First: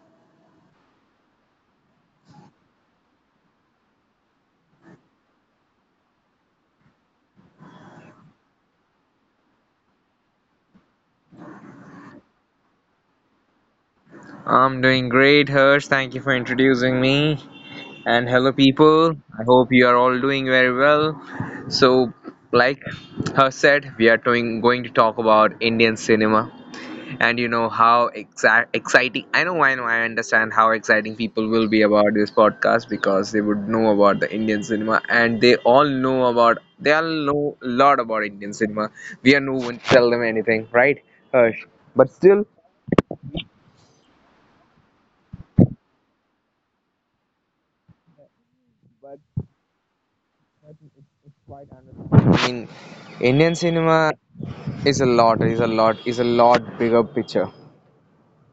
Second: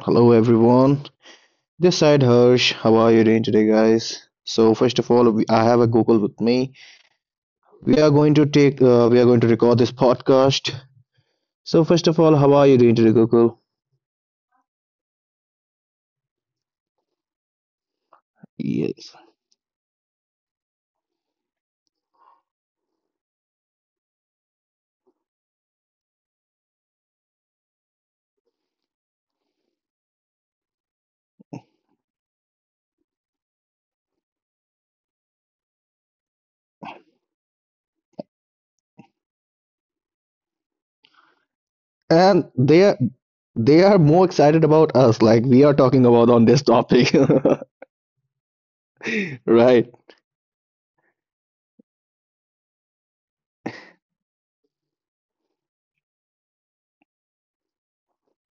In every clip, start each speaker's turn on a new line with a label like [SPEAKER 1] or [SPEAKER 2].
[SPEAKER 1] Hello everyone. This side Harsh. How are you doing today, guys? So first of all, I have a Google with me. We are going to take. We are going to record this podcast. So first of all, how are you doing today, Google?
[SPEAKER 2] I'm doing great, Hirsch. Thank you for introducing me. And hello,
[SPEAKER 1] Yes.
[SPEAKER 2] people. I hope you are all doing very well. So, like Hirsch said, we are going to talk about Indian cinema and you know how exciting. I understand how exciting people will be about this podcast because they would know about the Indian cinema and they all know a lot about Indian cinema. We are no one to tell them anything, right, Hirsch? But
[SPEAKER 1] And
[SPEAKER 2] still,
[SPEAKER 1] they are more excited about us, like we are talking about on this topic, right?
[SPEAKER 2] I mean, Indian cinema, It's a lot bigger picture.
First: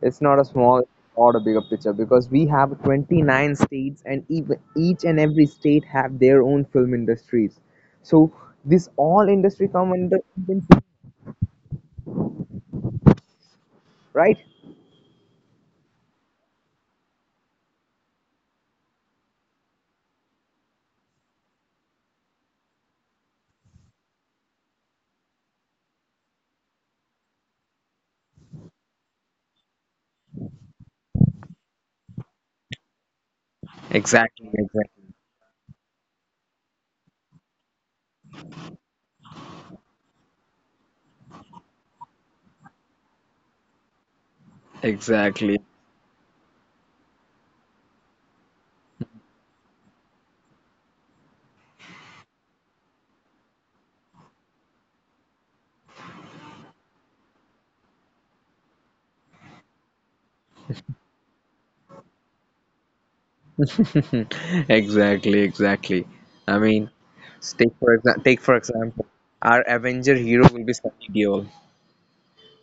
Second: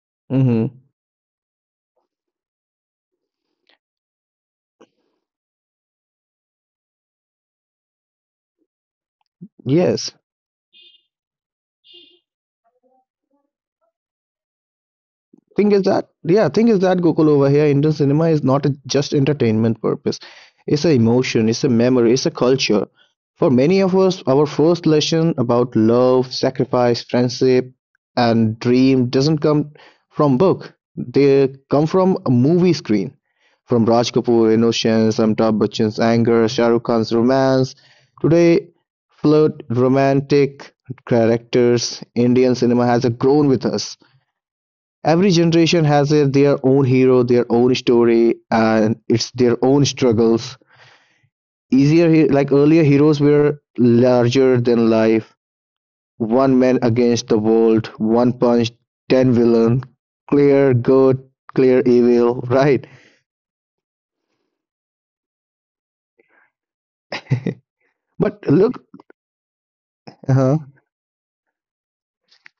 [SPEAKER 2] It's not a
[SPEAKER 1] Mm-hmm.
[SPEAKER 2] small or a bigger picture because we have 29 states and even each and every state have their own film industries. So this all industry come
[SPEAKER 1] Yes.
[SPEAKER 2] under Indian film, right?
[SPEAKER 1] thing is that yeah thing is that Gokul, over here, Indian cinema is not a just entertainment purpose. It's a emotion, it's a memory, it's a culture. For many of us, our first lesson about love, sacrifice, friendship and dream doesn't come from book. They come from a movie screen. From Raj Kapoor
[SPEAKER 2] Exactly,
[SPEAKER 1] innocence, Amitabh Bachchan's anger, Shah Rukh Khan's romance, today flirt romantic characters. Indian cinema has grown with us. Every
[SPEAKER 2] exactly,
[SPEAKER 1] generation has their own hero, their own story, and it's their own struggles. Like earlier, heroes were larger than life. One man against the world, one punch, 10 villain, clear good, clear evil, right?
[SPEAKER 2] exactly, exactly, exactly. I mean, take
[SPEAKER 1] But
[SPEAKER 2] for
[SPEAKER 1] look,
[SPEAKER 2] example, our Avenger hero
[SPEAKER 1] uh-huh.
[SPEAKER 2] will be Sunny Deol.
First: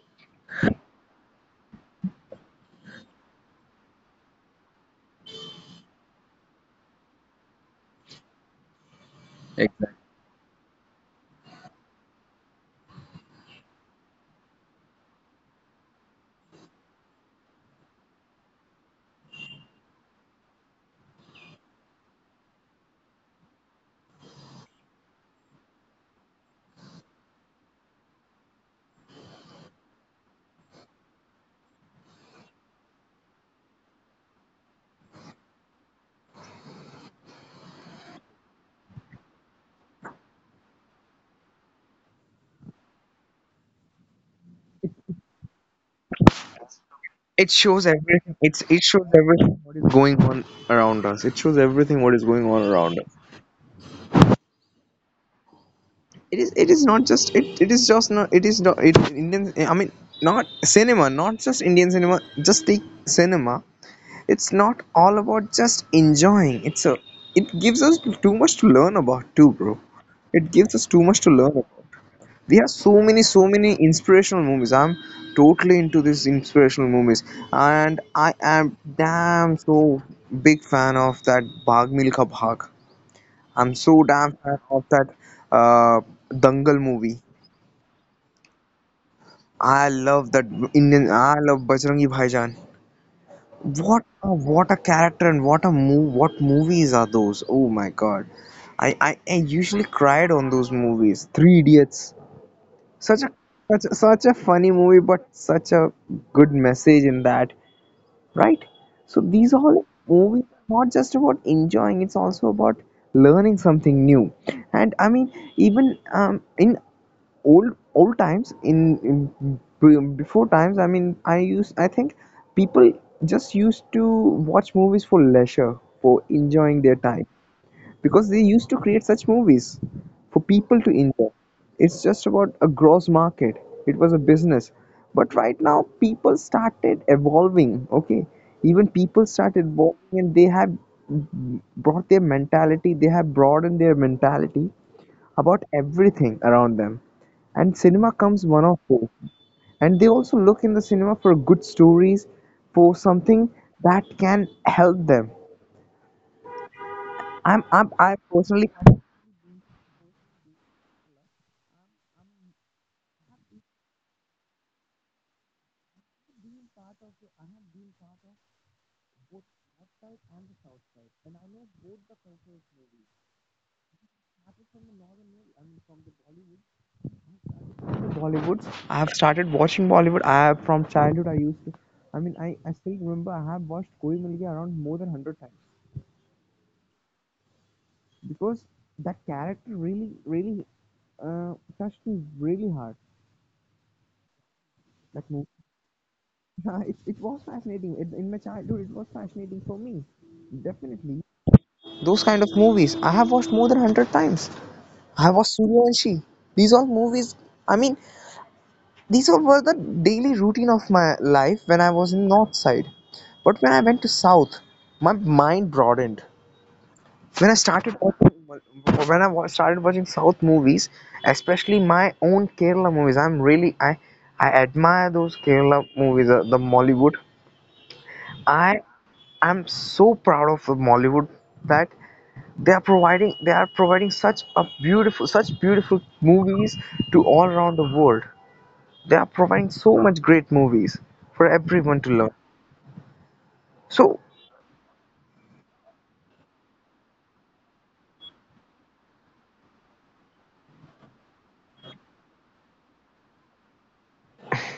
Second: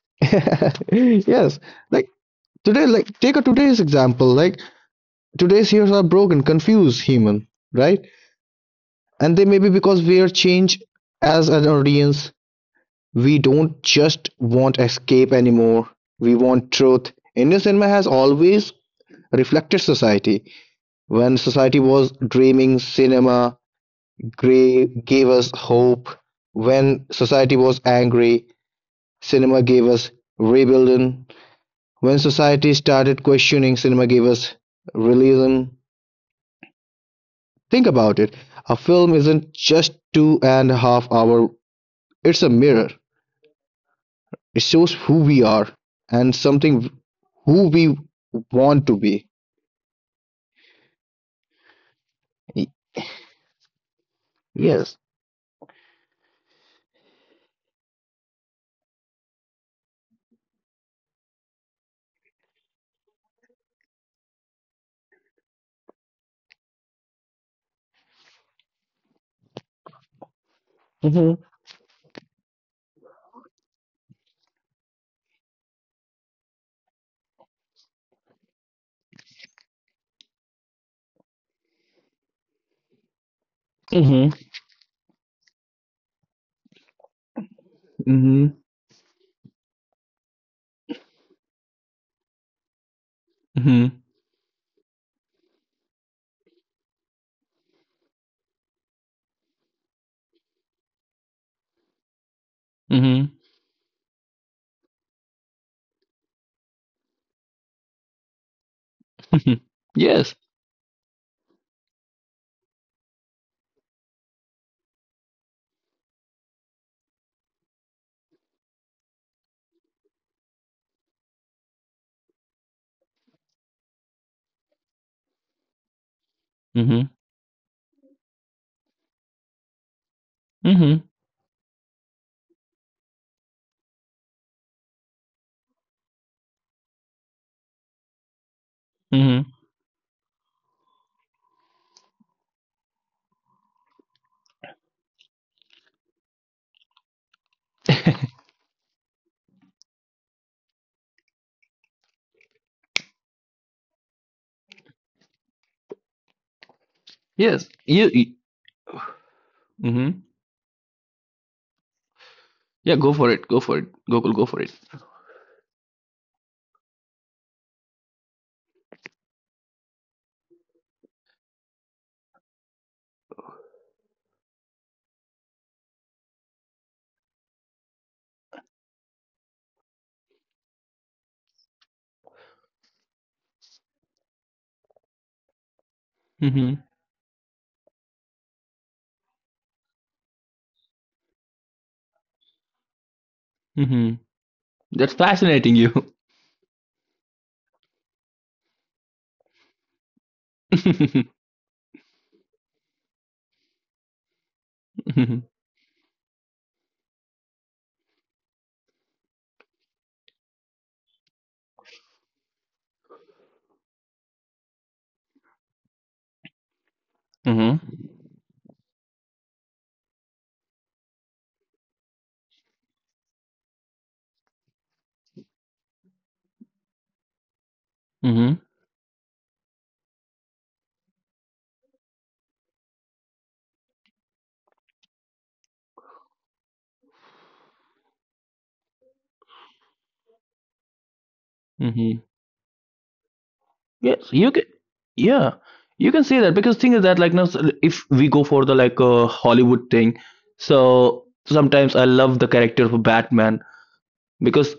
[SPEAKER 1] Yes, like today, like take a today's example. Like today's heroes are broken, confused human, right? And they may be because we are changed as an audience. We don't just want escape anymore, we want truth. Indian cinema has always reflected society. When society was dreaming, cinema gave us hope. When society was angry, cinema gave us rebellion. When society started questioning, cinema gave us realism. Think about it. A film isn't just 2.5 hour, it's a mirror. It shows who we are and something
[SPEAKER 2] It
[SPEAKER 1] who
[SPEAKER 2] shows
[SPEAKER 1] we
[SPEAKER 2] everything. It's
[SPEAKER 1] want
[SPEAKER 2] it
[SPEAKER 1] to
[SPEAKER 2] shows
[SPEAKER 1] be.
[SPEAKER 2] everything what is going on around us. It shows everything what is going
[SPEAKER 1] Y-
[SPEAKER 2] on around us.
[SPEAKER 1] Yes.
[SPEAKER 2] It is not just it, it is just not it is not it Indian I mean not cinema, not just Indian cinema, just the cinema. It's not all about just enjoying. It gives us too much to learn about too, bro. It gives us too much to
[SPEAKER 1] Mm-hmm.
[SPEAKER 2] learn. We have so many inspirational movies. I'm totally into these inspirational movies, and I am damn so big fan of that Bhag Milkha Bhag. I'm so
[SPEAKER 1] Hmm.
[SPEAKER 2] damn fan of that, uh, Dangal movie. I love that Indian. I love Bajrangi Bhaijaan.
[SPEAKER 1] Hmm.
[SPEAKER 2] What a character, and what a move what movies are those! Oh my god. I usually cried on those movies. Three Idiots.
[SPEAKER 1] Hmm. Hmm.
[SPEAKER 2] Such a such a funny movie, but such a good message in that, right? So these all
[SPEAKER 1] Yes.
[SPEAKER 2] movies are not just about enjoying; it's also about learning something new. And I mean, even in old times, in before times, I mean, I think people just used to watch movies for leisure, for enjoying their
[SPEAKER 1] Hmm.
[SPEAKER 2] time because they used to create such movies for people
[SPEAKER 1] Hmm.
[SPEAKER 2] to enjoy. It's just about a gross market. It was a business. But right now, people started evolving. Okay, even
[SPEAKER 1] Hmm.
[SPEAKER 2] people started evolving, and they have brought their mentality. They have broadened their mentality about everything around them. And cinema comes one of those. And they also look in the cinema for good stories, for something that can help them.
[SPEAKER 1] Yes. You. You.
[SPEAKER 2] I personally
[SPEAKER 1] Hmm. Yeah. Go for it. Go for it. Go. Go for it.
[SPEAKER 2] Bollywood. I have started watching Bollywood. From childhood I used to. I mean, I still remember I have watched Koi Mil Gaya around more than 100 times
[SPEAKER 1] Hmm.
[SPEAKER 2] because that character really, really, touched me really hard.
[SPEAKER 1] Hmm. That's
[SPEAKER 2] That movie.
[SPEAKER 1] fascinating. You.
[SPEAKER 2] Yeah, it was fascinating. It, in my childhood, it was fascinating for me.
[SPEAKER 1] Mm-hmm.
[SPEAKER 2] Definitely, those kind of movies I have watched more than 100 times. I have watched Suryavanshi. These all movies. I mean, these all were the daily routine of my life when I was in North Side. But when I went to South, my mind broadened. When I
[SPEAKER 1] Hmm.
[SPEAKER 2] started watching, when I started watching South movies, especially my own Kerala movies, I'm really I admire those Kerala movies, the Mollywood. I am so proud of the Mollywood that they are providing such a beautiful such beautiful movies to all around the world. They are providing so much great movies for everyone to
[SPEAKER 1] Hmm.
[SPEAKER 2] learn. So
[SPEAKER 1] Yes, you can. Yeah, you can say that because thing is that like now, so if we go for the like Hollywood thing, so sometimes I love the character of Batman because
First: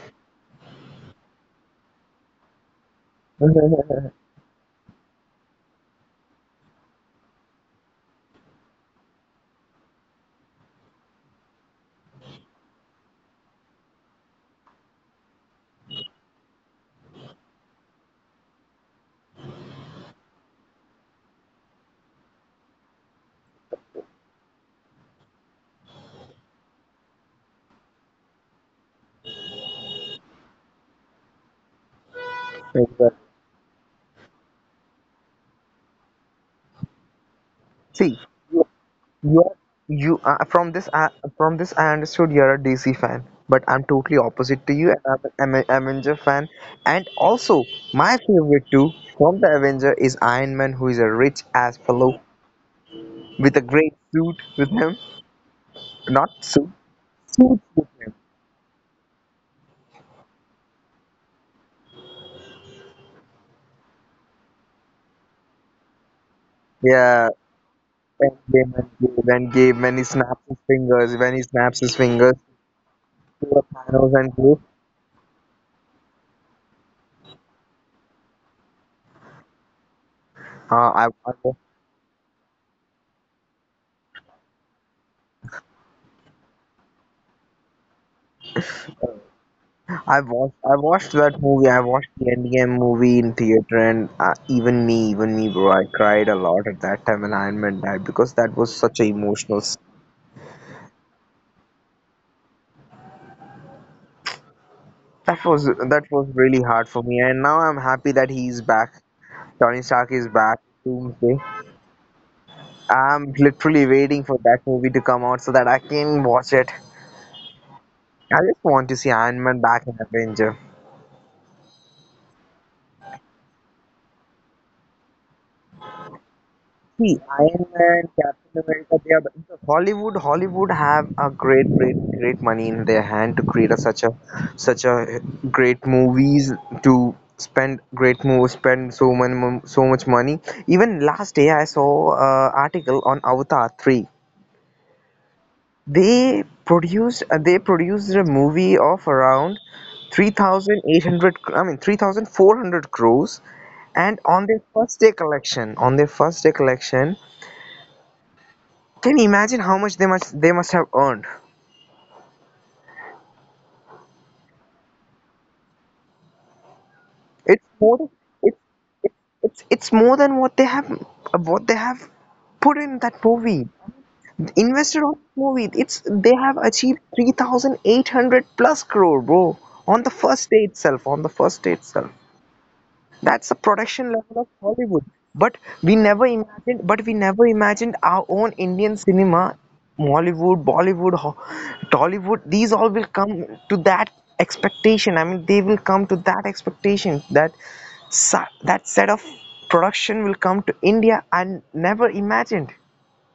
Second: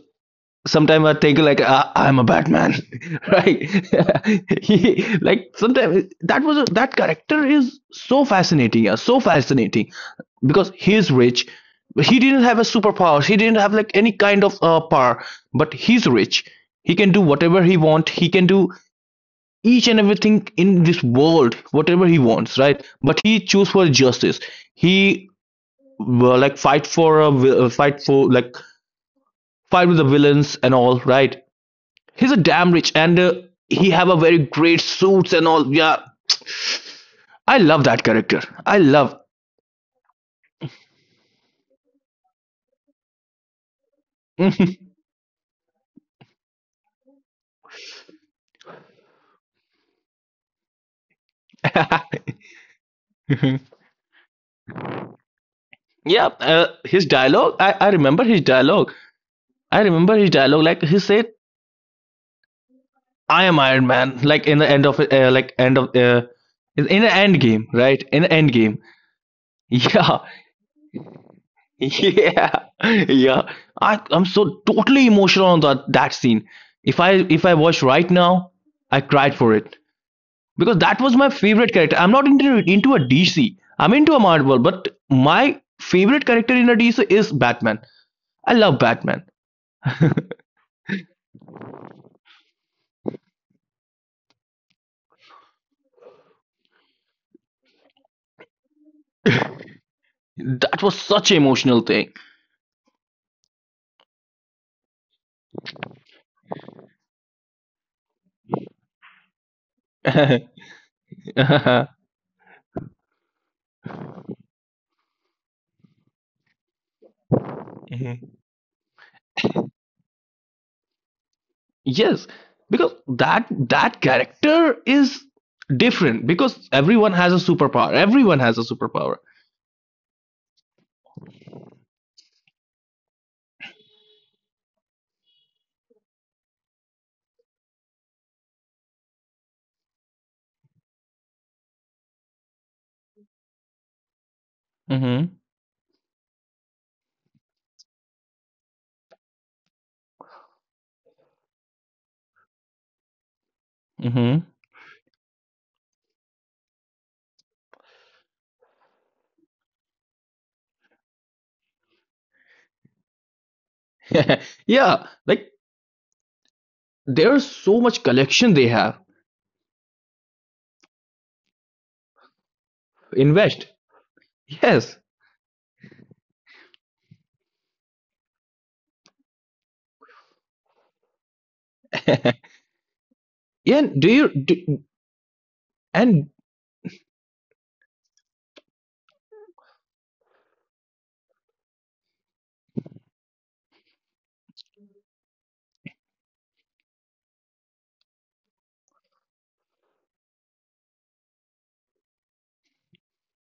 [SPEAKER 1] sometimes I think like I'm a Batman, right? He, like sometimes that character is so fascinating, yeah, so fascinating because he's rich. He didn't have a superpower. He didn't have like any kind of power, but he's rich. He can do whatever he want. He can do each and everything in this world whatever he wants, right? But he choose for justice. He like fight for a vi- fight for like fight with the villains and all, right? He's a damn rich and he have a very great suits and all. Yeah, I love that
[SPEAKER 2] see.
[SPEAKER 1] character. I love.
[SPEAKER 2] you you are from this, I from this I understood you're a DC fan, but I'm totally opposite to you. I'm an Avenger fan, and also my favorite too from the Avenger is Iron Man, who is a rich ass fellow with a great suit with him,
[SPEAKER 1] Yeah,
[SPEAKER 2] not suit,
[SPEAKER 1] his dialogue.
[SPEAKER 2] suit
[SPEAKER 1] I
[SPEAKER 2] with him.
[SPEAKER 1] remember his dialogue. I remember his dialogue. Like he said, I am Iron Man, like in the end of like end of in the
[SPEAKER 2] Yeah,
[SPEAKER 1] end game, right? In the
[SPEAKER 2] and
[SPEAKER 1] end
[SPEAKER 2] gave
[SPEAKER 1] game.
[SPEAKER 2] and gave and gave when he
[SPEAKER 1] Yeah,
[SPEAKER 2] snaps his fingers, when he snaps his fingers
[SPEAKER 1] yeah, yeah.
[SPEAKER 2] to the
[SPEAKER 1] I
[SPEAKER 2] Thanos
[SPEAKER 1] I'm
[SPEAKER 2] and
[SPEAKER 1] so
[SPEAKER 2] gave.
[SPEAKER 1] totally emotional on that scene. If I if I watch right now, I cried for it because that
[SPEAKER 2] Uh,
[SPEAKER 1] was
[SPEAKER 2] I,
[SPEAKER 1] my
[SPEAKER 2] I
[SPEAKER 1] favorite character. I'm not into a DC. I'm into a Marvel, but my favorite character in a DC is Batman. I love Batman.
[SPEAKER 2] I watched, I watched that movie. I watched the Endgame movie in theater, and even me, bro, I cried a lot at that time, and Iron Man died because that was such a emotional.
[SPEAKER 1] That was such an emotional thing.
[SPEAKER 2] That was, that was really hard for me, and now I'm happy that he's back. Tony Stark is back. Doomsday. I'm literally waiting for that movie to come out so that I can watch it. I
[SPEAKER 1] Mhm.
[SPEAKER 2] just want to see Iron Man back in Avenger.
[SPEAKER 1] Yes, because that character is different because everyone
[SPEAKER 2] See,
[SPEAKER 1] has a
[SPEAKER 2] Iron
[SPEAKER 1] superpower.
[SPEAKER 2] Man,
[SPEAKER 1] Everyone has a
[SPEAKER 2] Captain America,
[SPEAKER 1] superpower.
[SPEAKER 2] they are because Hollywood. Hollywood have a great, great, great money in their hand to create a, such a, such a great movies to spend great movies, spend so many, so much money. Even last day, I saw article on Avatar 3. They produced a movie of around 3,800. I mean, 3,400 crores. And
[SPEAKER 1] Hmm.
[SPEAKER 2] on their first day collection, on their first day collection. Can you imagine how much they must have earned?
[SPEAKER 1] Yeah, like there's
[SPEAKER 2] It's
[SPEAKER 1] so much
[SPEAKER 2] more
[SPEAKER 1] collection
[SPEAKER 2] it's
[SPEAKER 1] they have.
[SPEAKER 2] it's more than what they have, what they have put in that
[SPEAKER 1] Invest.
[SPEAKER 2] movie.
[SPEAKER 1] Yes.
[SPEAKER 2] Invested on the movie, it's they have achieved 3,800 plus crore, bro, on the first day itself. On the first day itself. That's the
[SPEAKER 1] Yeah, and do
[SPEAKER 2] production
[SPEAKER 1] you
[SPEAKER 2] level of
[SPEAKER 1] do,
[SPEAKER 2] Hollywood.
[SPEAKER 1] and
[SPEAKER 2] But we never imagined our own Indian cinema, Mollywood, Bollywood, Tollywood. These all will come to that expectation. I mean, they will come to that expectation that that set of production will come to India. I never imagined.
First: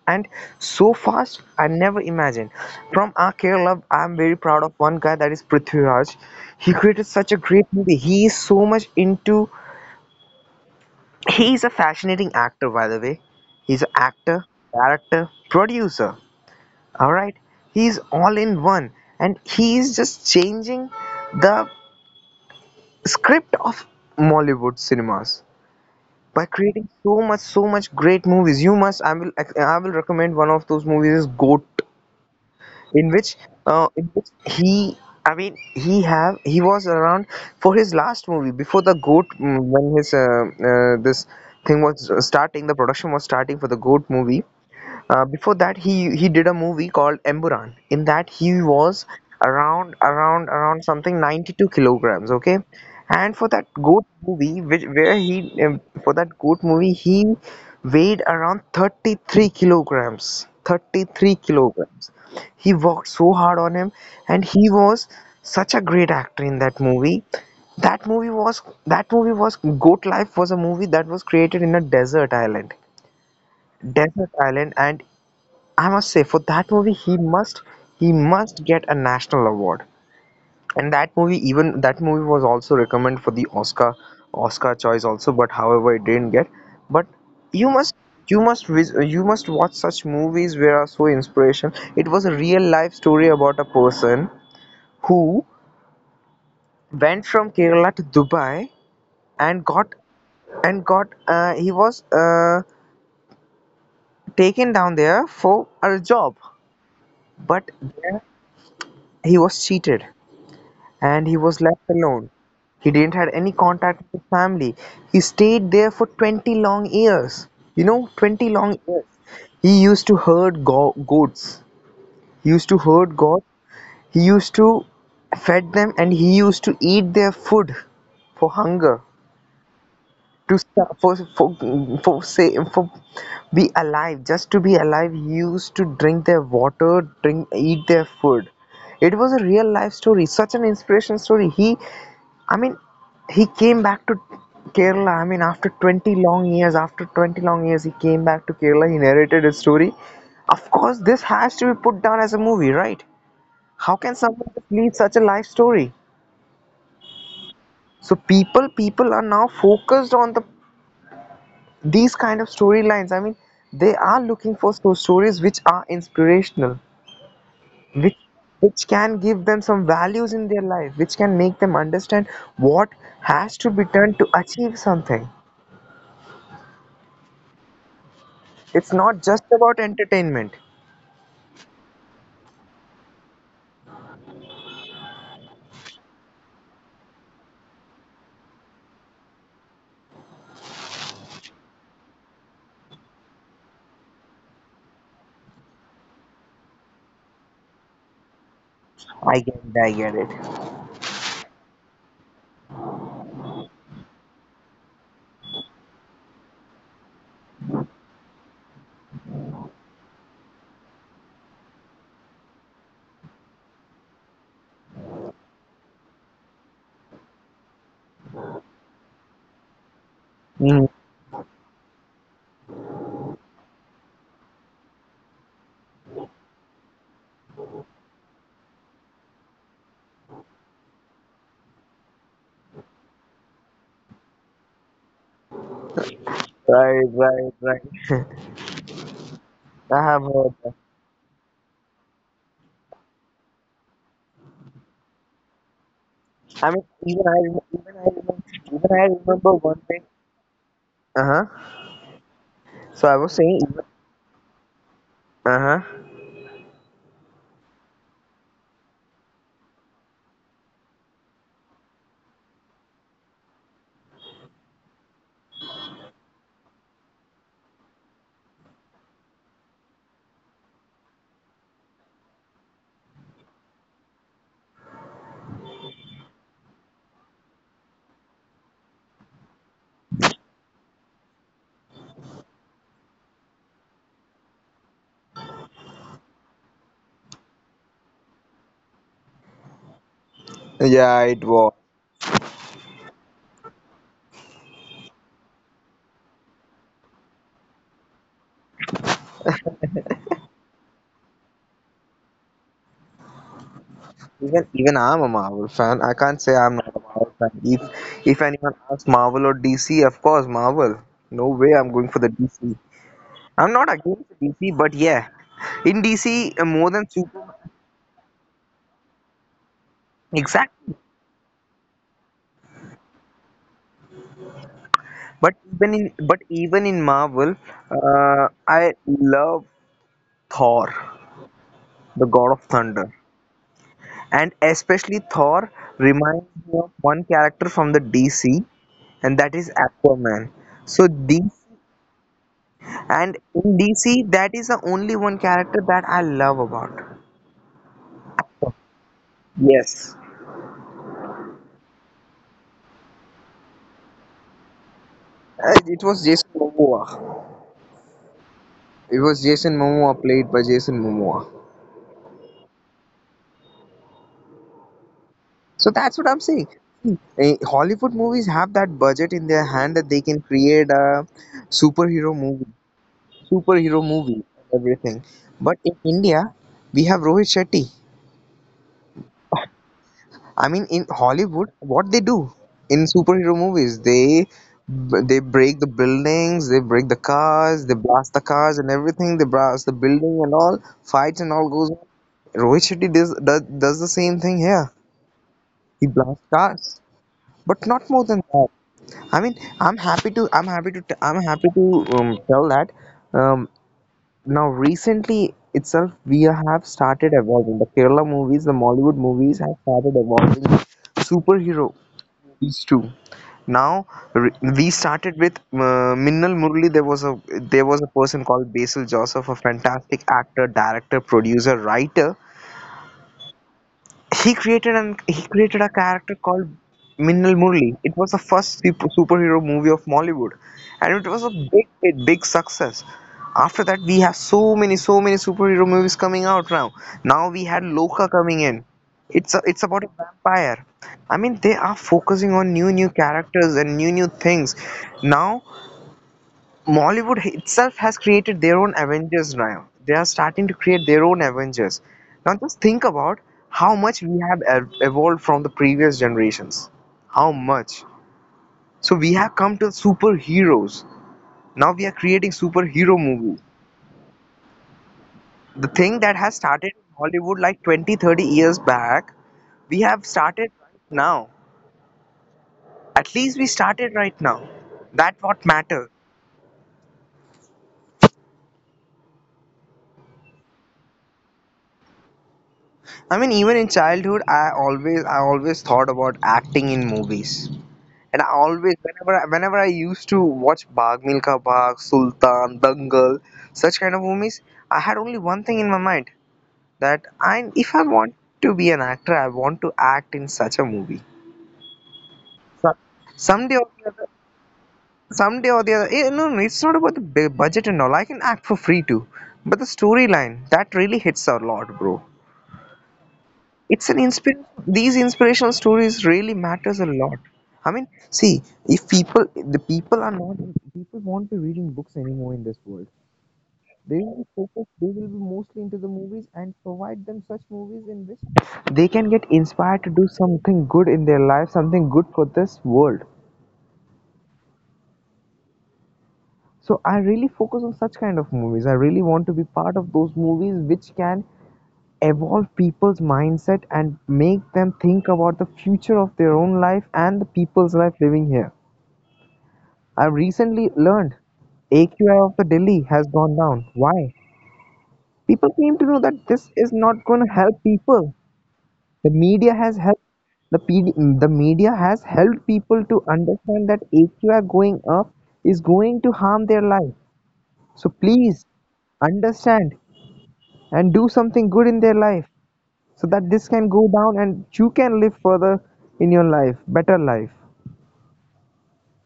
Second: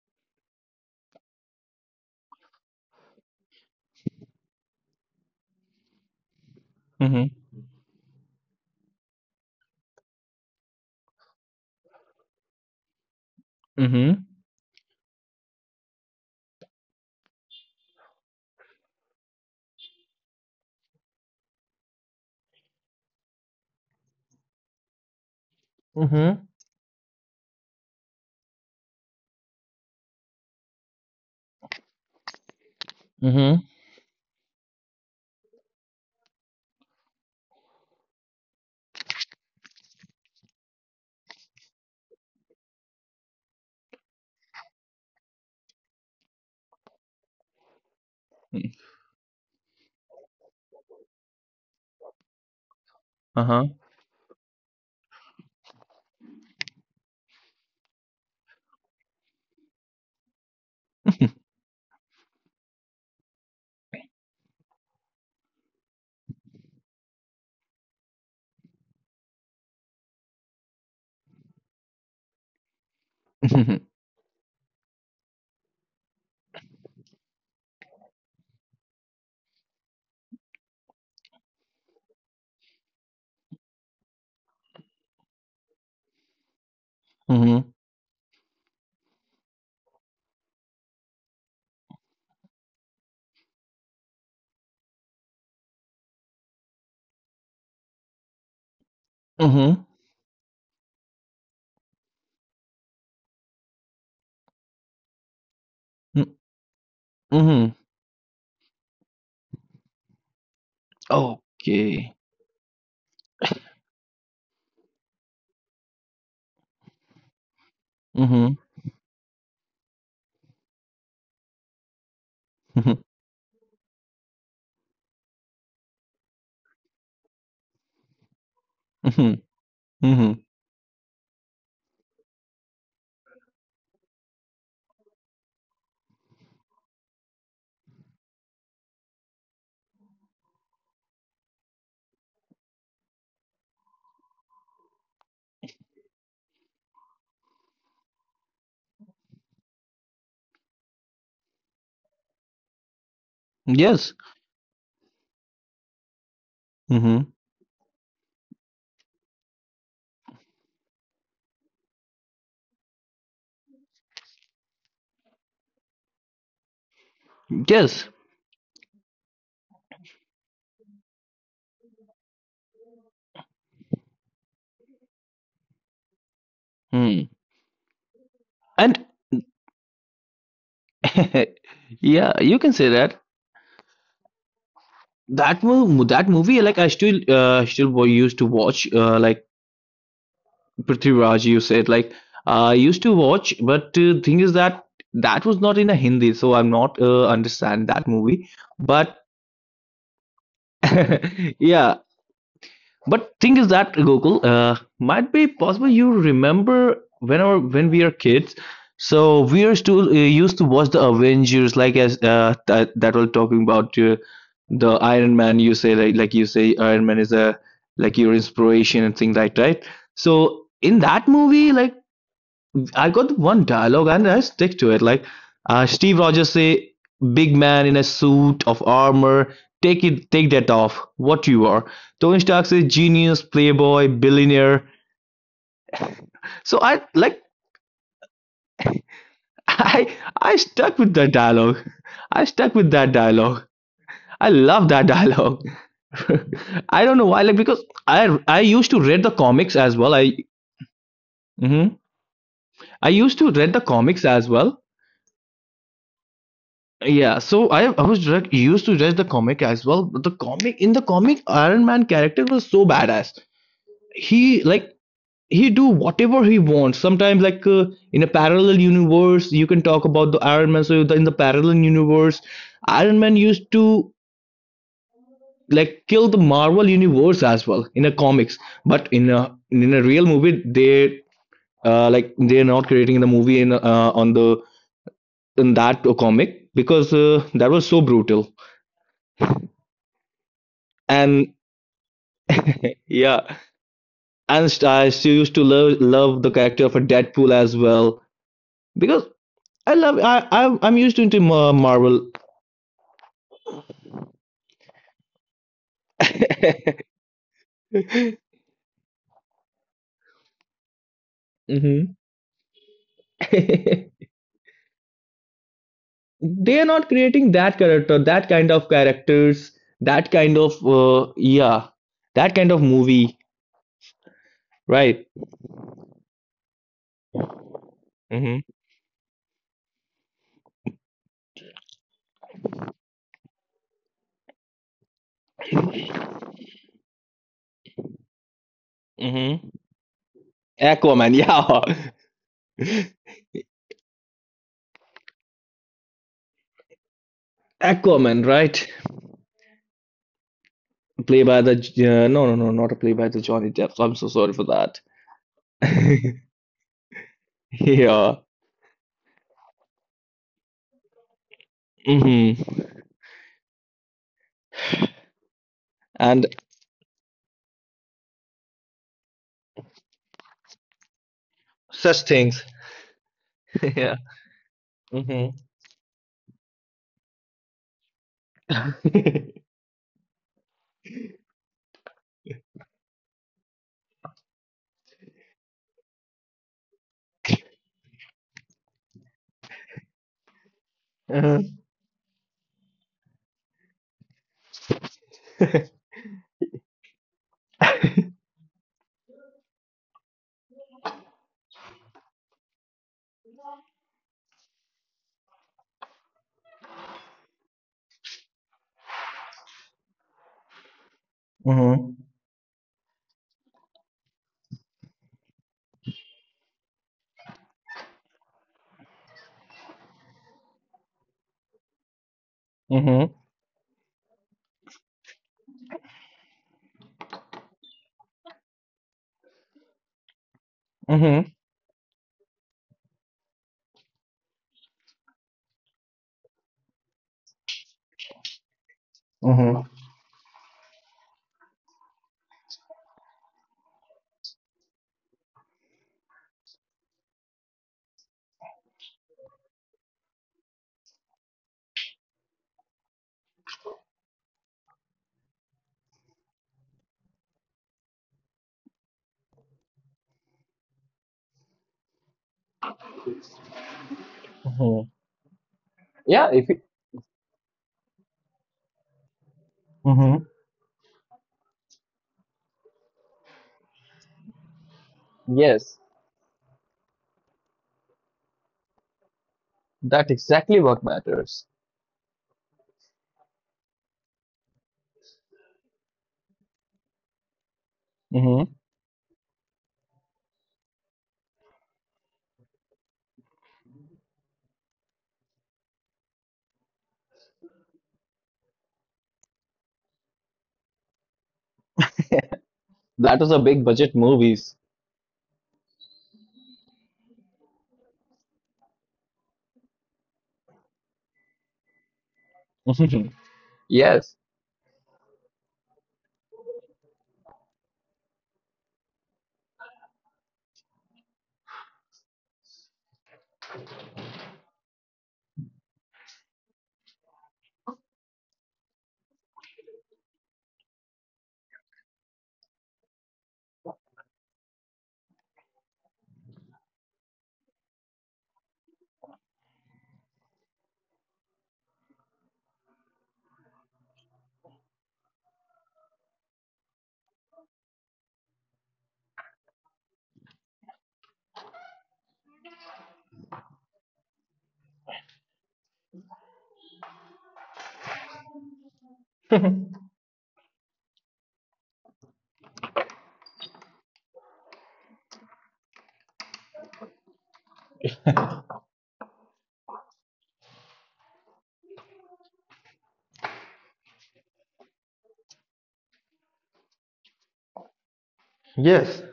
[SPEAKER 2] And so fast, I never imagined. From our Kerala, I'm very proud of one guy, that is Prithviraj. He created
[SPEAKER 1] hmm.
[SPEAKER 2] such a great movie. He is so much into. He's a fascinating actor, by the way. He's an
[SPEAKER 1] Hmm.
[SPEAKER 2] actor, director, producer. All right, he's all in one, and he's just changing the script of Mollywood cinemas by
[SPEAKER 1] Mm-hmm.
[SPEAKER 2] creating so much great movies. You must. I will. I will recommend one of those movies is Goat. In which,
[SPEAKER 1] Hmm.
[SPEAKER 2] in which he, I mean he have, he was around for his last movie before the Goat, mm, when his, this thing was starting, the production was starting for the Goat movie. Before that, he did a movie called Emburan. In that, he was around something 92 kilograms. Okay, and for
[SPEAKER 1] Uh-huh.
[SPEAKER 2] that Goat movie, which where he, for that Goat movie he weighed around 33 kilograms. 33 kilograms. He worked so hard on him, and he was such a great actor in that movie. That movie was that movie was Goat Life was a movie that was created in a desert island,
[SPEAKER 1] Hmm.
[SPEAKER 2] and I must say, for that movie, he must get a national award. And that movie, even that movie was also recommended for the Oscar, Oscar choice also, but however, it didn't get. But
[SPEAKER 1] Hmm.
[SPEAKER 2] you must, you must you must watch such movies where are so inspiration. It was a real life story about a person who went from Kerala to Dubai and
[SPEAKER 1] Hmm.
[SPEAKER 2] got, he was, taken down there for a job, but
[SPEAKER 1] Hmm.
[SPEAKER 2] there he was cheated and he was left
[SPEAKER 1] Okay.
[SPEAKER 2] alone. He didn't had any contact with his family. He stayed there for 20 long years. You know, 20
[SPEAKER 1] Hmm.
[SPEAKER 2] long years. He used to herd goats. He used to
[SPEAKER 1] Hmm.
[SPEAKER 2] herd goats. He used to fed them, and he used to eat their food for hunger,
[SPEAKER 1] Hmm. Hmm.
[SPEAKER 2] to st- for say, for be alive, just to be alive. Used to drink their water, drink eat their food. It was a real life story, such an inspiration story. He i mean he came back to Kerala. I mean, after 20 long years, after 20 long years, he came back to Kerala. He narrated his story. Of course, this has to be put down as a movie, right? How
[SPEAKER 1] Yes.
[SPEAKER 2] can someone just lead such a life story?
[SPEAKER 1] Hmm.
[SPEAKER 2] So people are now focused on the these kind of storylines. I mean, they are looking for so stories which are inspirational,
[SPEAKER 1] Yes.
[SPEAKER 2] which which can give them some values in their life, which can make them understand what has to be done to achieve something.
[SPEAKER 1] Mm.
[SPEAKER 2] It's
[SPEAKER 1] And
[SPEAKER 2] not just about entertainment.
[SPEAKER 1] yeah, you can say that. That movie, like I used to watch, like Prithviraj, you said like I used to watch, but thing is that that was not in a Hindi, so I'm not understand that movie. But
[SPEAKER 2] I get it.
[SPEAKER 1] yeah, but thing is that Gokul, might be possible you remember when our when we are kids. So we are still used to watch the Avengers, like as that was talking about the Iron Man. You say like you say Iron Man is a like your inspiration and things like that. So
[SPEAKER 2] Mm,
[SPEAKER 1] in that movie, like I got one dialogue and I stick to it. Like Steve Rogers say, "Big man in a suit of armor, take it, take that off. What you are?" Tony Stark says, "Genius, playboy, billionaire." So I like
[SPEAKER 2] right right. I
[SPEAKER 1] I
[SPEAKER 2] have heard
[SPEAKER 1] I
[SPEAKER 2] that.
[SPEAKER 1] stuck with that dialogue. I stuck with that dialogue. I love that dialogue.
[SPEAKER 2] I mean,
[SPEAKER 1] I don't
[SPEAKER 2] even
[SPEAKER 1] know
[SPEAKER 2] i
[SPEAKER 1] why,
[SPEAKER 2] remember
[SPEAKER 1] like because
[SPEAKER 2] even i remember,
[SPEAKER 1] I
[SPEAKER 2] even
[SPEAKER 1] used
[SPEAKER 2] I
[SPEAKER 1] to read the
[SPEAKER 2] remember one
[SPEAKER 1] comics
[SPEAKER 2] thing.
[SPEAKER 1] as well. I
[SPEAKER 2] Uh-huh.
[SPEAKER 1] mhm.
[SPEAKER 2] So
[SPEAKER 1] I
[SPEAKER 2] I was
[SPEAKER 1] used to
[SPEAKER 2] saying,
[SPEAKER 1] read the comics as well,
[SPEAKER 2] uh-huh,
[SPEAKER 1] yeah, so I was direct, used to judge the comic as well. But the comic in the comic, Iron Man character was so badass. He like he do whatever he wants. Sometimes like in a parallel universe, you can talk about the Iron Man. So in the parallel universe, Iron Man used to like kill the Marvel universe as well in a comics. But in a real movie, they like they're not creating the movie in on the in that comic because that was so brutal
[SPEAKER 2] yeah, it
[SPEAKER 1] and.
[SPEAKER 2] was.
[SPEAKER 1] Yeah, and I still used to love the character of a Deadpool as well because I'm used to into Marvel.
[SPEAKER 2] Even, I'm a Marvel fan. I can't say I'm not a Marvel fan. If anyone asks Marvel or DC, of course Marvel. No way I'm going
[SPEAKER 1] Hmm.
[SPEAKER 2] for the DC. I'm not against DC, but yeah, in DC,
[SPEAKER 1] They are
[SPEAKER 2] more than
[SPEAKER 1] not
[SPEAKER 2] Super.
[SPEAKER 1] creating that character, that kind of characters, that kind of
[SPEAKER 2] Exactly.
[SPEAKER 1] yeah, that kind of movie, right?
[SPEAKER 2] But even in Marvel,
[SPEAKER 1] Hmm.
[SPEAKER 2] I love Thor, the God of Thunder, and especially Thor reminds me of one character from the DC, and that
[SPEAKER 1] Hmm.
[SPEAKER 2] is Aquaman. So
[SPEAKER 1] Aquaman,
[SPEAKER 2] these
[SPEAKER 1] yeah,
[SPEAKER 2] And in DC, that is the only one character that I love about.
[SPEAKER 1] Aquaman, right?
[SPEAKER 2] Yes.
[SPEAKER 1] Play by the no, no, no, not a play by the Johnny Depp. I'm so sorry for that.
[SPEAKER 2] It was Jason Momoa.
[SPEAKER 1] Yeah,
[SPEAKER 2] It was Jason Momoa played by Jason Momoa.
[SPEAKER 1] hmm
[SPEAKER 2] So that's what I'm
[SPEAKER 1] and
[SPEAKER 2] saying. Hollywood movies have that budget in their hand that they can create a
[SPEAKER 1] such
[SPEAKER 2] superhero
[SPEAKER 1] things.
[SPEAKER 2] movie, superhero
[SPEAKER 1] Yeah.
[SPEAKER 2] movie, everything.
[SPEAKER 1] Mm-hmm.
[SPEAKER 2] But in India, we have Rohit Shetty. I mean, in Hollywood, what they do in superhero movies, they break the buildings, they break the cars, they blast the cars and everything. They blast the building and all fights and all goes on. Rohit Shetty does the same thing here. He blasts cars, but not more than that. I mean, I'm happy to tell that. Um, Now recently itself, we have started evolving. The Kerala movies, the Mollywood movies have started evolving superhero
[SPEAKER 1] Mm-hmm.
[SPEAKER 2] movies too. Now re- we started with Minnal Murli. There was a person called Basil Joseph, a fantastic actor, director, producer, writer,
[SPEAKER 1] Mm-hmm.
[SPEAKER 2] he created a character called Minnal Murli. It was the first superhero movie of Mollywood, and it was a
[SPEAKER 1] Mm-hmm.
[SPEAKER 2] big hit, big success. After that, we have so many, so many superhero movies coming out now. Now we had Loka coming in. It's about a vampire. I mean, they are focusing on new, new characters and new, new things. Now Mollywood itself has created their own Avengers now. They are starting to create their own Avengers. Now just think about how much we have evolved from the previous generations. How much? So we have come to superheroes. Now we are creating superhero movie.
[SPEAKER 1] Mm-hmm.
[SPEAKER 2] The thing that
[SPEAKER 1] Yeah,
[SPEAKER 2] has
[SPEAKER 1] if you,
[SPEAKER 2] started in Hollywood like 20, 30 years back, we have
[SPEAKER 1] mm-hmm.
[SPEAKER 2] started right now. At least we started right now. That what
[SPEAKER 1] Yes,
[SPEAKER 2] matters.
[SPEAKER 1] that's exactly what matters.
[SPEAKER 2] I mean, even in childhood I always thought about acting in movies. And I
[SPEAKER 1] Mm-hmm.
[SPEAKER 2] always, whenever I used to watch Bagh Milka Bagh, Sultan, Dangal, such kind of movies, I had only one thing in my mind that if I want to be an actor, I want to act in such a movie. So-
[SPEAKER 1] That is a
[SPEAKER 2] Someday
[SPEAKER 1] big
[SPEAKER 2] or the
[SPEAKER 1] budget
[SPEAKER 2] other,
[SPEAKER 1] movies.
[SPEAKER 2] No, no, it's not about the budget and all. I can act for free too, but the storyline that really hits a lot, bro. It's an
[SPEAKER 1] Yes.
[SPEAKER 2] inspiration. These inspirational stories really matters a lot. I mean, see, if people the people are not People won't be reading books anymore in this world. They will be focused, they will be mostly into the movies, and provide them such movies in which they can get inspired to do something good in their life, something good for this world. So I really focus on such kind of movies. I really want to be part of those movies which can evolve people's mindset and make them think about the future of their own life and the people's life living here. I've recently learned AQI of the Delhi has gone down. Why? People came to know that this is not going to help people. The media has helped the PD, the media has helped people to understand that AQI going up is going to harm their life. So please understand and do something good in their life, so that this can go down and you can live further in your life, better life.
[SPEAKER 1] Yes,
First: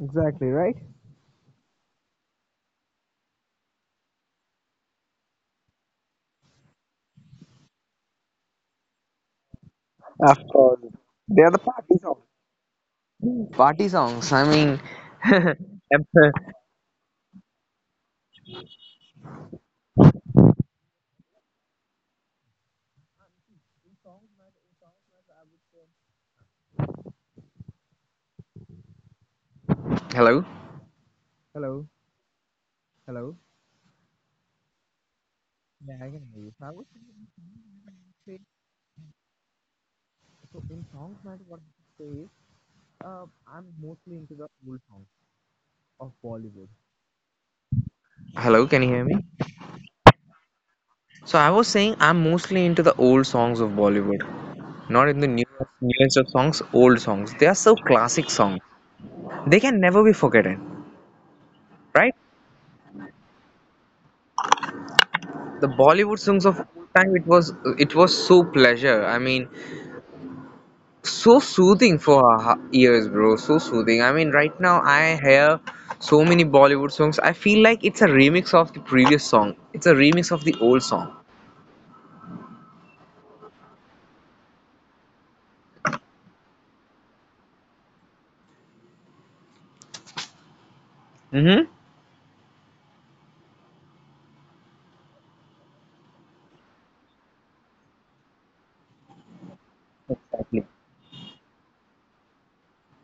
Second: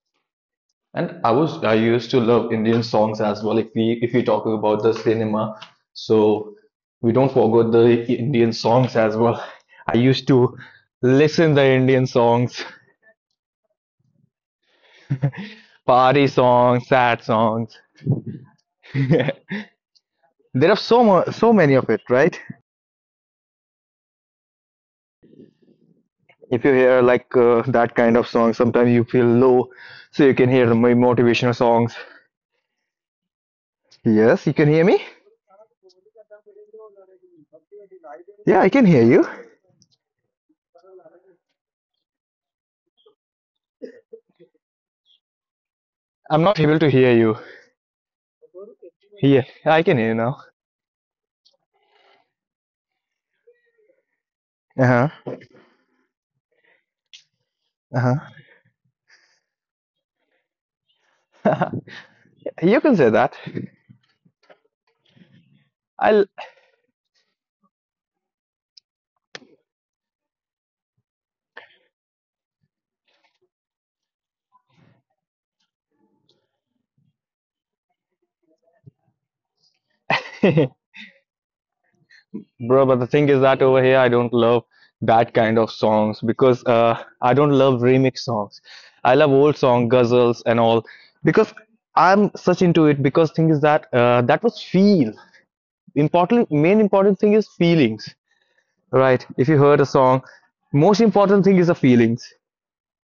[SPEAKER 2] Exactly, right.
[SPEAKER 1] and I used to love Indian songs as well. If we talk about the cinema, so we don't forget the Indian songs as well. I used
[SPEAKER 2] Of
[SPEAKER 1] to
[SPEAKER 2] course. They are
[SPEAKER 1] listen
[SPEAKER 2] the
[SPEAKER 1] the
[SPEAKER 2] party
[SPEAKER 1] Indian
[SPEAKER 2] songs.
[SPEAKER 1] songs,
[SPEAKER 2] Party songs. I mean,
[SPEAKER 1] party
[SPEAKER 2] em-
[SPEAKER 1] songs, sad songs. There are so many of it, right? If you hear like that kind of song, sometimes you feel low, so you
[SPEAKER 2] hello.
[SPEAKER 1] can hear my motivational
[SPEAKER 2] hello
[SPEAKER 1] songs.
[SPEAKER 2] hello.
[SPEAKER 1] Yes, you can hear me?
[SPEAKER 2] Yeah, I can hear you. So I was going to say,
[SPEAKER 1] Yeah, I can hear you.
[SPEAKER 2] so in songs, matter what I say is, uh, I'm mostly into the old songs of Bollywood. Hello, can you hear me? So I was saying I'm mostly into the old songs of Bollywood, not in the newest of songs. Old songs. They are so classic songs. They can never be forgotten, right? The Bollywood songs of time, it was, it was so pleasure. I mean, so soothing for our ears, bro. So soothing. I mean, right now I hear so many Bollywood songs, I feel like it's a remix of the previous song, it's a remix of the old song.
[SPEAKER 1] Bro, but the thing is that over here I don't love that kind of songs because I don't love remix songs. I love old song, guzzles and all because
[SPEAKER 2] Mm-hmm.
[SPEAKER 1] I'm such into it because thing is that that was feel. Important thing is feelings, right? If you heard a song,
[SPEAKER 2] Exactly.
[SPEAKER 1] most important thing is the feelings.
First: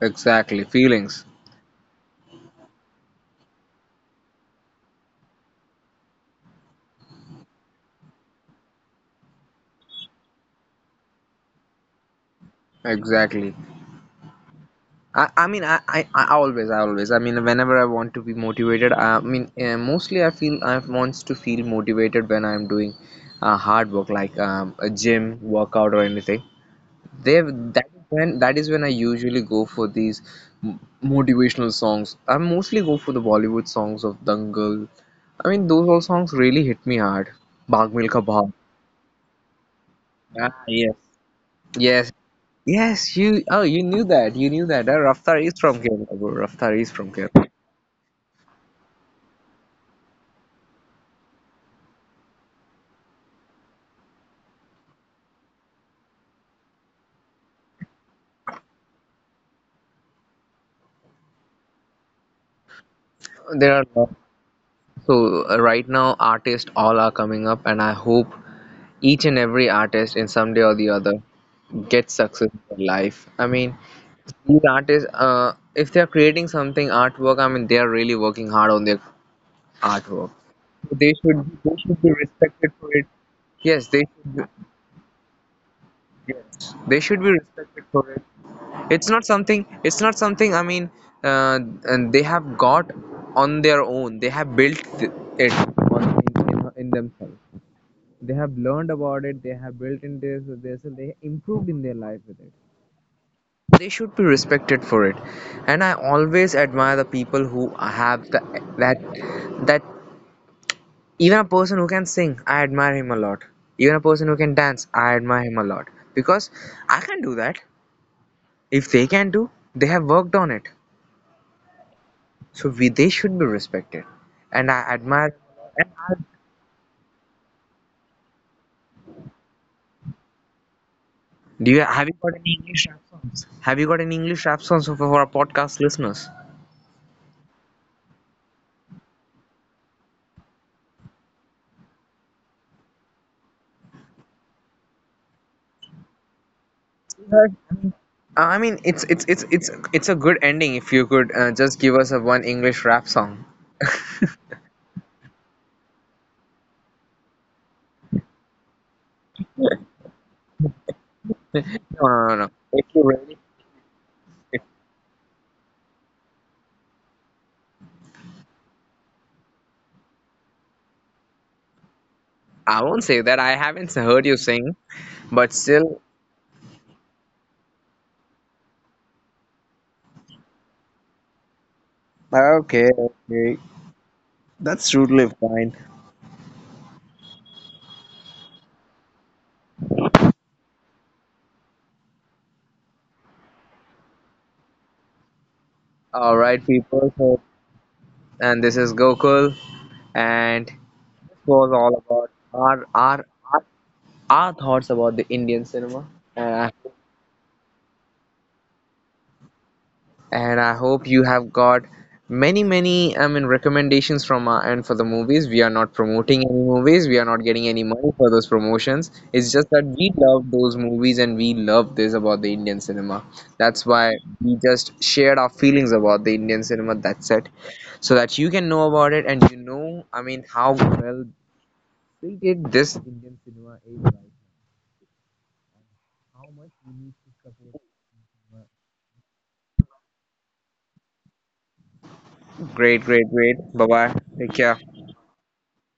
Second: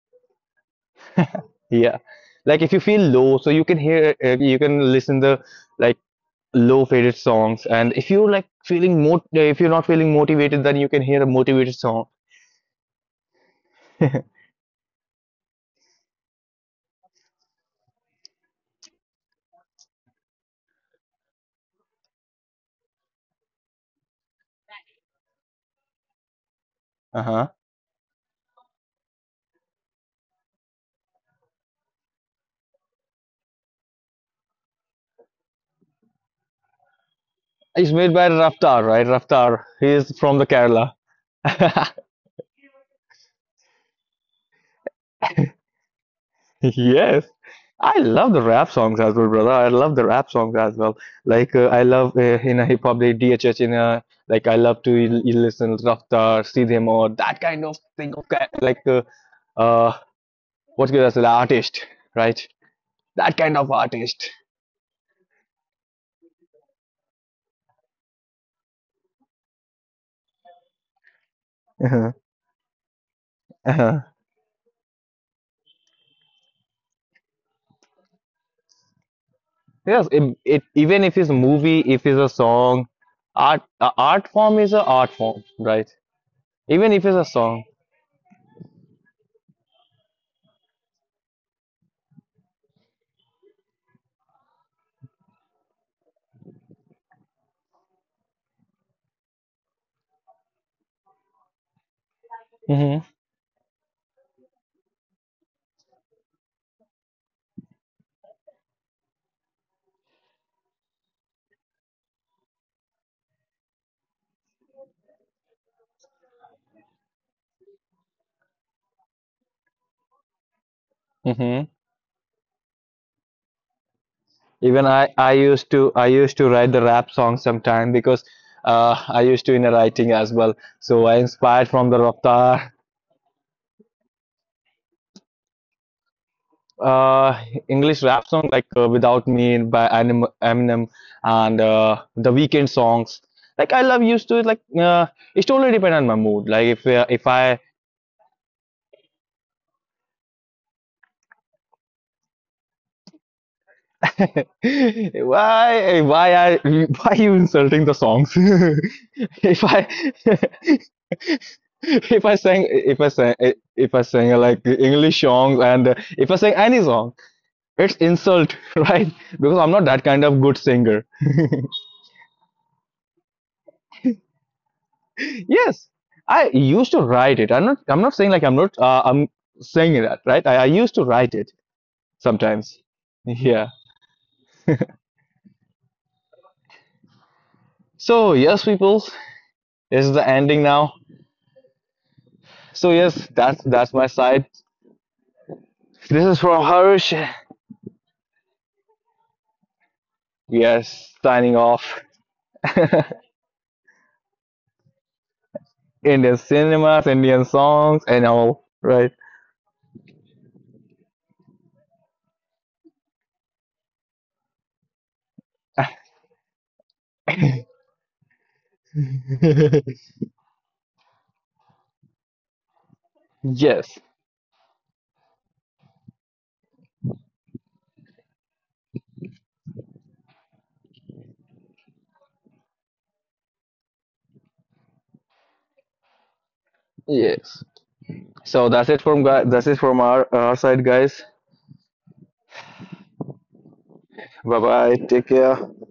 [SPEAKER 2] Exactly. Feelings.
[SPEAKER 1] Yeah. Like if you feel low, so you can listen the like low faded songs. And if you like feeling more, if you're not feeling motivated, then you can hear a motivated song.
[SPEAKER 2] Exactly. I mean I always I always I mean, whenever I want to be motivated, I mean, mostly I feel I wants to feel motivated when I'm doing hard work like a gym workout or anything. They
[SPEAKER 1] Uh-huh.
[SPEAKER 2] That is when I usually go for these motivational songs. I mostly go for the Bollywood songs of Dangal. I mean, those all songs really hit me hard.
[SPEAKER 1] It's
[SPEAKER 2] Bhag
[SPEAKER 1] made
[SPEAKER 2] Milkha
[SPEAKER 1] by
[SPEAKER 2] Bhag.
[SPEAKER 1] Raftar, right? Raftar. He is from the
[SPEAKER 2] Ah,
[SPEAKER 1] Kerala.
[SPEAKER 2] yes. Yes, yes. You, oh, you knew that. You knew that, Raftar is from Kerala, bro. Raftar is from
[SPEAKER 1] Yes.
[SPEAKER 2] Kerala.
[SPEAKER 1] I love the rap songs as well, brother. I love the rap songs as well. Like I love in a hip hop, like DHH in a like I love to listen Raftar, Sidhe Moore, that kind of thing. Okay, like uh, what's good as an artist, right? That kind of
[SPEAKER 2] There are lot.
[SPEAKER 1] artist.
[SPEAKER 2] So right now, artists all are coming up, and I hope each and every artist in some day or the other
[SPEAKER 1] Uh-huh.
[SPEAKER 2] gets success in their life. I mean,
[SPEAKER 1] Uh-huh.
[SPEAKER 2] these artists, if they are creating something artwork, I mean, they are really working hard on their
[SPEAKER 1] Yes,
[SPEAKER 2] artwork.
[SPEAKER 1] it
[SPEAKER 2] So
[SPEAKER 1] even
[SPEAKER 2] they
[SPEAKER 1] if it's a
[SPEAKER 2] should they
[SPEAKER 1] movie,
[SPEAKER 2] should
[SPEAKER 1] if
[SPEAKER 2] be
[SPEAKER 1] it's a
[SPEAKER 2] respected
[SPEAKER 1] song,
[SPEAKER 2] for it. Yes, they
[SPEAKER 1] art
[SPEAKER 2] should be,
[SPEAKER 1] form is a art form, right?
[SPEAKER 2] yes,
[SPEAKER 1] Even
[SPEAKER 2] they
[SPEAKER 1] if it's
[SPEAKER 2] should
[SPEAKER 1] a
[SPEAKER 2] be
[SPEAKER 1] song.
[SPEAKER 2] respected for it. It's not something. I mean, uh, and they have got on their own, they have built th- it on, in themselves, they have learned about it, they have built in this, and they improved in their life with it.
[SPEAKER 1] Mm-hmm.
[SPEAKER 2] They should be respected for it. And I always admire the people who have the, that that even a person who can sing, I admire him a lot. Even a person who can dance, I admire him a lot. Because I can do that. If they can do, they have worked on it.
[SPEAKER 1] Mm-hmm.
[SPEAKER 2] So they should be respected, and I
[SPEAKER 1] Even
[SPEAKER 2] admire. And
[SPEAKER 1] I
[SPEAKER 2] I,
[SPEAKER 1] used to write the rap song sometime because I used to in a writing as well. So I
[SPEAKER 2] do
[SPEAKER 1] inspired
[SPEAKER 2] you
[SPEAKER 1] from the
[SPEAKER 2] have, you got any
[SPEAKER 1] Raftar
[SPEAKER 2] English? Have you got any English rap songs for our podcast listeners?
[SPEAKER 1] uh English rap song like Without Me by Eminem and the Weekend songs. Like I love used to it. Like it totally depend on my mood. Like if
[SPEAKER 2] Right.
[SPEAKER 1] I
[SPEAKER 2] I mean, it's a good ending if you could just give us a one English rap song.
[SPEAKER 1] why why I why you insulting the songs? If I
[SPEAKER 2] No, no,
[SPEAKER 1] if
[SPEAKER 2] no,
[SPEAKER 1] I
[SPEAKER 2] no.
[SPEAKER 1] sang if I sang if I sang like English songs and if I sang any song, it's insult, right? Because I'm not that kind of good singer.
[SPEAKER 2] I won't say that. I haven't heard you sing, but
[SPEAKER 1] Yes,
[SPEAKER 2] still.
[SPEAKER 1] I used to write it. I'm not. I'm not saying like I'm not. I'm saying that right. I used to write it sometimes.
[SPEAKER 2] Okay, okay.
[SPEAKER 1] Yeah.
[SPEAKER 2] It's totally fine.
[SPEAKER 1] So yes, peoples, this is the ending now. So yes, that's my side. This
[SPEAKER 2] All
[SPEAKER 1] is
[SPEAKER 2] right,
[SPEAKER 1] from
[SPEAKER 2] people.
[SPEAKER 1] Harsh.
[SPEAKER 2] So, and this is Gokul, and
[SPEAKER 1] We
[SPEAKER 2] it
[SPEAKER 1] are signing
[SPEAKER 2] was all
[SPEAKER 1] off.
[SPEAKER 2] about our thoughts about the Indian cinema.
[SPEAKER 1] Indian
[SPEAKER 2] And I,
[SPEAKER 1] cinemas, Indian songs, and all. Right.
[SPEAKER 2] and I hope you have got many, many, I mean, recommendations from our end for the movies. We are not promoting any movies. We are not getting any money for those promotions. It's just that we love those movies and we love this about the Indian cinema. That's
[SPEAKER 1] Yes.
[SPEAKER 2] why we just shared our feelings about the Indian cinema. That's it. So that you can know about it, and you know, I mean, how well treated this Indian cinema is. Like how much we need to
[SPEAKER 1] Yes.
[SPEAKER 2] support.
[SPEAKER 1] So that's it from guy. That's it from our side, guys.
[SPEAKER 2] Great, great, great. Bye bye. Take
[SPEAKER 1] Bye
[SPEAKER 2] care.
[SPEAKER 1] bye. Take care.